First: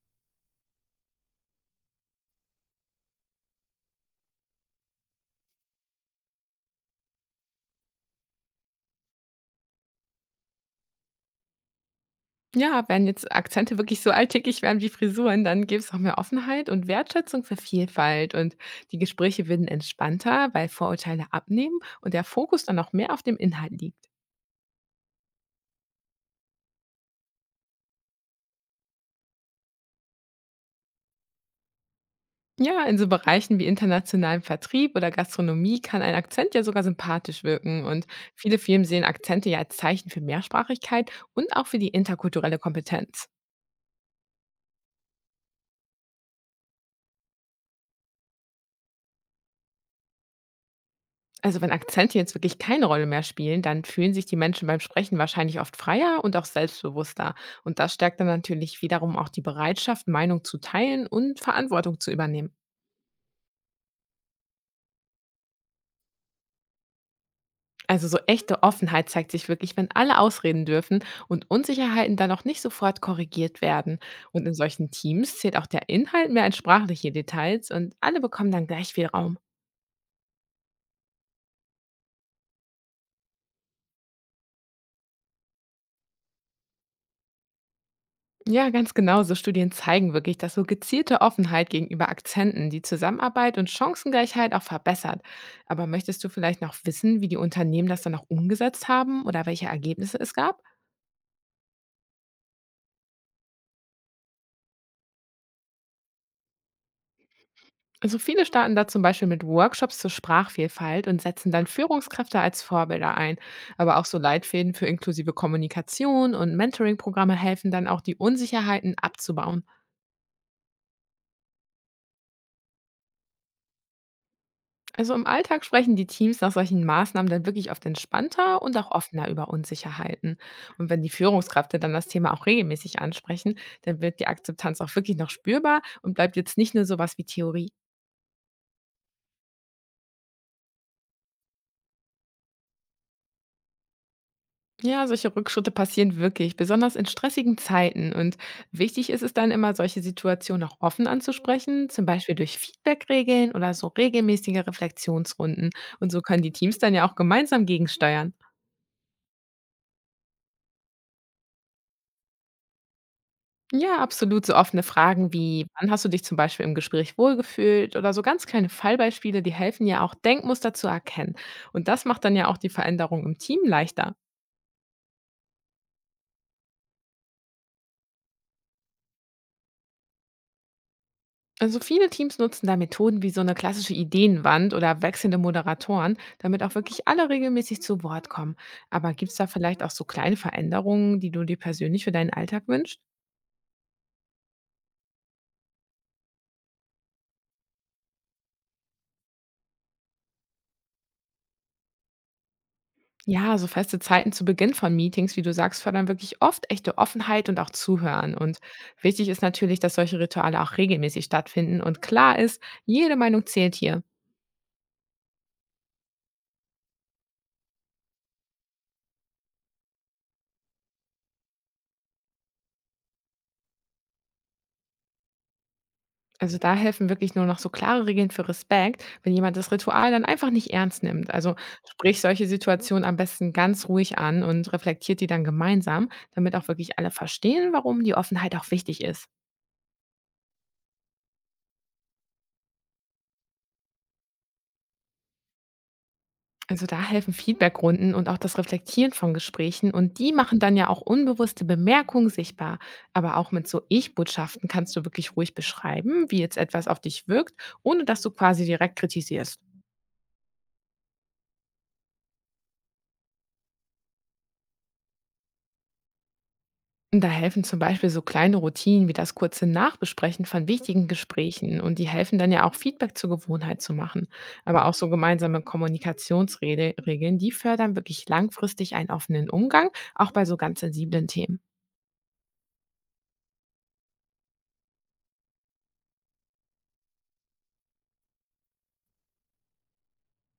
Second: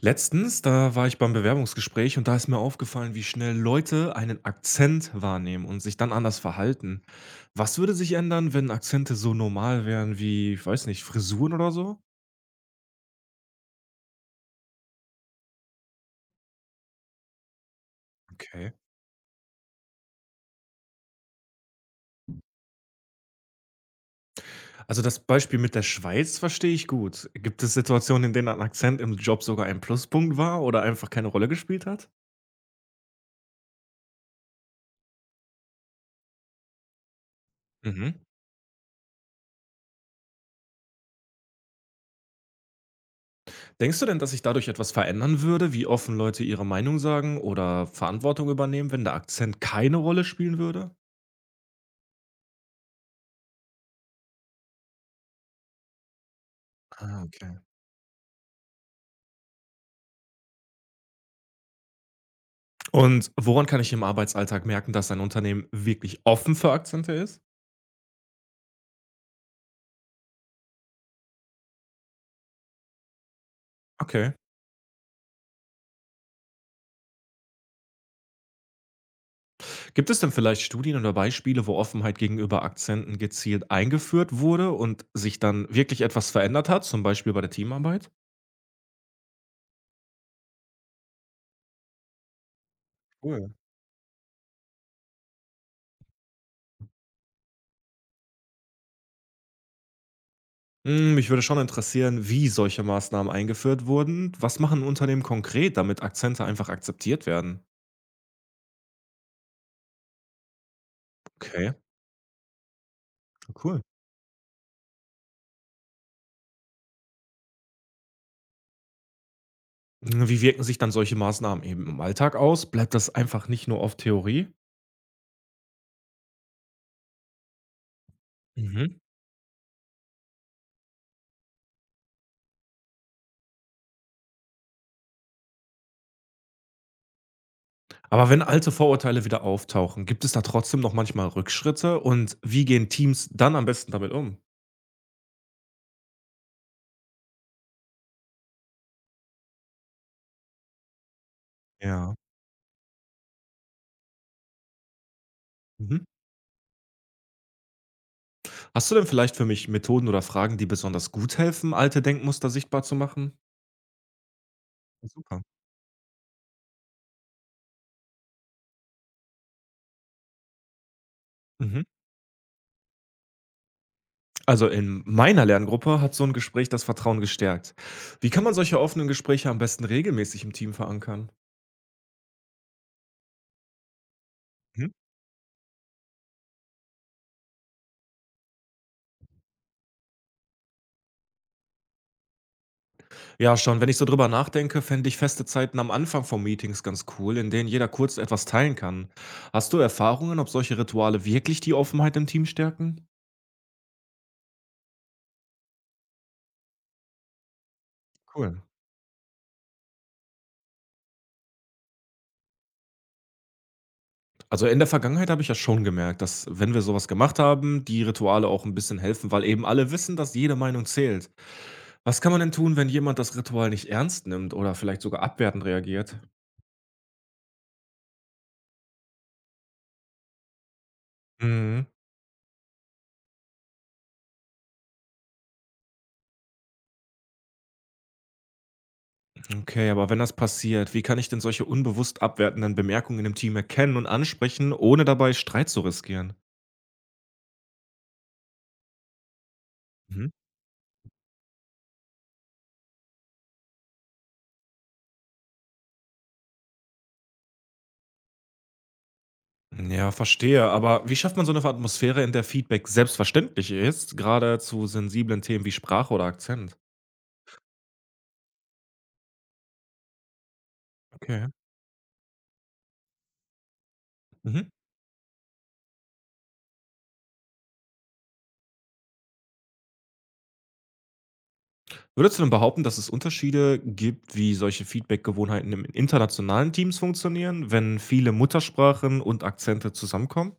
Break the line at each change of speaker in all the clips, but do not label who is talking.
Letztens, da war ich beim Bewerbungsgespräch und da ist mir aufgefallen, wie schnell Leute einen Akzent wahrnehmen und sich dann anders verhalten. Was würde sich ändern, wenn Akzente so normal wären wie, ich weiß nicht, Frisuren oder so?
Ja, wenn jetzt Akzente wirklich so alltäglich wären wie Frisuren, dann gäbe es auch mehr Offenheit und Wertschätzung für Vielfalt. Und
Okay.
die Gespräche würden entspannter, weil Vorurteile abnehmen und der Fokus dann auch mehr auf dem Inhalt liegt.
Also das Beispiel mit der Schweiz verstehe ich gut. Gibt es Situationen, in denen ein Akzent im Job sogar ein Pluspunkt war oder einfach keine Rolle gespielt hat?
Ja, in so Bereichen wie internationalem Vertrieb oder Gastronomie kann ein Akzent ja sogar sympathisch wirken. Und
Mhm.
viele Firmen sehen Akzente ja als Zeichen für Mehrsprachigkeit und auch für die interkulturelle Kompetenz.
Denkst du denn, dass sich dadurch etwas verändern würde, wie offen Leute ihre Meinung sagen oder Verantwortung übernehmen, wenn der Akzent keine Rolle spielen würde?
Also wenn Akzente jetzt wirklich keine Rolle mehr spielen, dann fühlen sich die Menschen beim Sprechen wahrscheinlich oft freier und auch
Ah,
selbstbewusster.
okay.
Und das stärkt dann natürlich wiederum auch die Bereitschaft, Meinung zu teilen und Verantwortung zu übernehmen.
Und woran kann ich im Arbeitsalltag merken, dass ein Unternehmen wirklich offen für Akzente ist?
Also so echte Offenheit zeigt sich wirklich, wenn alle ausreden dürfen und Unsicherheiten dann auch nicht sofort korrigiert werden.
Okay.
Und in solchen Teams zählt auch der Inhalt mehr als sprachliche Details und alle bekommen dann gleich viel Raum.
Gibt es denn vielleicht Studien oder Beispiele, wo Offenheit gegenüber Akzenten gezielt eingeführt wurde und sich dann wirklich etwas verändert hat, zum Beispiel bei der Teamarbeit?
Ja, ganz genau. So Studien zeigen wirklich, dass so gezielte Offenheit gegenüber Akzenten die
Cool.
Zusammenarbeit und Chancengleichheit auch verbessert. Aber möchtest du vielleicht noch wissen, wie die Unternehmen das dann auch umgesetzt haben oder welche Ergebnisse es gab?
Hm, mich würde schon interessieren, wie solche Maßnahmen eingeführt wurden. Was machen Unternehmen konkret, damit Akzente einfach akzeptiert werden?
Also viele starten da zum Beispiel mit Workshops zur Sprachvielfalt und setzen dann
Okay.
Führungskräfte als Vorbilder ein.
Cool.
Aber auch so Leitfäden für inklusive Kommunikation und Mentoring-Programme helfen dann auch, die Unsicherheiten abzubauen.
Wie wirken sich dann solche Maßnahmen eben im Alltag aus? Bleibt das einfach nicht nur auf Theorie?
Also im Alltag sprechen die Teams nach solchen Maßnahmen dann wirklich oft entspannter und auch
Mhm.
offener über Unsicherheiten. Und wenn die Führungskräfte dann das Thema auch regelmäßig ansprechen, dann wird die Akzeptanz auch wirklich noch spürbar und bleibt jetzt nicht nur sowas wie Theorie.
Aber wenn alte Vorurteile wieder auftauchen, gibt es da trotzdem noch manchmal Rückschritte und wie gehen Teams dann am besten damit um?
Ja, solche Rückschritte passieren wirklich, besonders in stressigen Zeiten. Und wichtig ist es dann immer, solche Situationen auch offen anzusprechen, zum
Ja.
Beispiel durch Feedbackregeln oder so regelmäßige Reflexionsrunden.
Mhm.
Und so können die Teams dann ja auch gemeinsam gegensteuern.
Hast du denn vielleicht für mich Methoden oder Fragen, die besonders gut helfen, alte Denkmuster sichtbar zu machen?
Ja, absolut. So offene Fragen
Super.
wie: „Wann hast du dich zum Beispiel im Gespräch wohlgefühlt?“ oder so ganz kleine Fallbeispiele, die helfen ja auch, Denkmuster zu erkennen.
Mhm.
Und das macht dann ja auch die Veränderung im Team leichter.
Also in meiner Lerngruppe hat so ein Gespräch das Vertrauen gestärkt. Wie kann man solche offenen Gespräche am besten regelmäßig im Team verankern?
Also viele Teams nutzen da Methoden wie so eine klassische Ideenwand oder wechselnde Moderatoren, damit auch wirklich alle regelmäßig zu Wort kommen. Aber gibt es da vielleicht auch so kleine Veränderungen, die du dir persönlich für deinen Alltag wünschst?
Ja, schon. Wenn ich so drüber nachdenke, fände ich feste Zeiten am Anfang von Meetings ganz cool, in denen jeder kurz etwas teilen kann. Hast du Erfahrungen, ob solche Rituale wirklich die Offenheit im Team stärken?
Ja, so feste Zeiten zu Beginn von Meetings, wie du sagst, fördern wirklich oft echte Offenheit und auch Zuhören.
Cool.
Und wichtig ist natürlich, dass solche Rituale auch regelmäßig stattfinden. Und klar ist, jede Meinung zählt hier.
Also in der Vergangenheit habe ich ja schon gemerkt, dass wenn wir sowas gemacht haben, die Rituale auch ein bisschen helfen, weil eben alle wissen, dass jede Meinung zählt. Was kann man denn tun, wenn jemand das Ritual nicht ernst nimmt oder vielleicht sogar abwertend reagiert?
Also da helfen wirklich nur noch so klare Regeln für Respekt, wenn jemand das Ritual dann einfach nicht ernst nimmt. Also
Mhm.
sprich solche Situationen am besten ganz ruhig an und reflektiert die dann gemeinsam, damit auch wirklich alle verstehen, warum die Offenheit auch wichtig ist.
Okay, aber wenn das passiert, wie kann ich denn solche unbewusst abwertenden Bemerkungen im Team erkennen und ansprechen, ohne dabei Streit zu riskieren?
Also da helfen Feedbackrunden und auch das Reflektieren von Gesprächen und
Mhm.
die machen dann ja auch unbewusste Bemerkungen sichtbar. Aber auch mit so Ich-Botschaften kannst du wirklich ruhig beschreiben, wie jetzt etwas auf dich wirkt, ohne dass du quasi direkt kritisierst.
Ja, verstehe. Aber wie schafft man so eine Atmosphäre, in der Feedback selbstverständlich ist, gerade zu sensiblen Themen wie Sprache oder Akzent?
Und da helfen zum Beispiel so kleine Routinen wie das kurze Nachbesprechen von wichtigen
Okay.
Gesprächen und die helfen dann ja auch Feedback zur Gewohnheit zu machen.
Mhm.
Aber auch so gemeinsame Kommunikationsregeln, die fördern wirklich langfristig einen offenen Umgang, auch bei so ganz sensiblen Themen.
Würdest du denn behaupten, dass es Unterschiede gibt, wie solche Feedbackgewohnheiten in internationalen Teams funktionieren, wenn viele Muttersprachen und Akzente zusammenkommen?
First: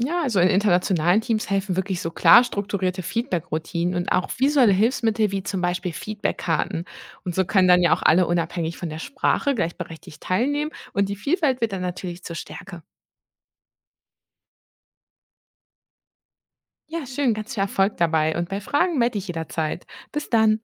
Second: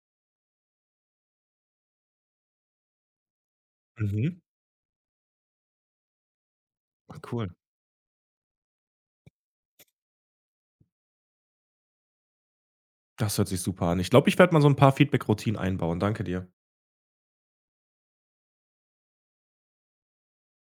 Ja, also in internationalen Teams helfen wirklich so klar strukturierte Feedback-Routinen und auch
Mhm.
visuelle Hilfsmittel wie zum Beispiel Feedback-Karten. Und so
Cool.
können dann ja auch alle unabhängig von der Sprache gleichberechtigt teilnehmen und die Vielfalt wird dann natürlich zur Stärke.
Das hört sich super an. Ich glaube, ich werde mal so ein paar Feedback-Routinen einbauen. Danke dir.
Ja, schön, ganz viel Erfolg dabei und bei Fragen melde ich jederzeit. Bis dann.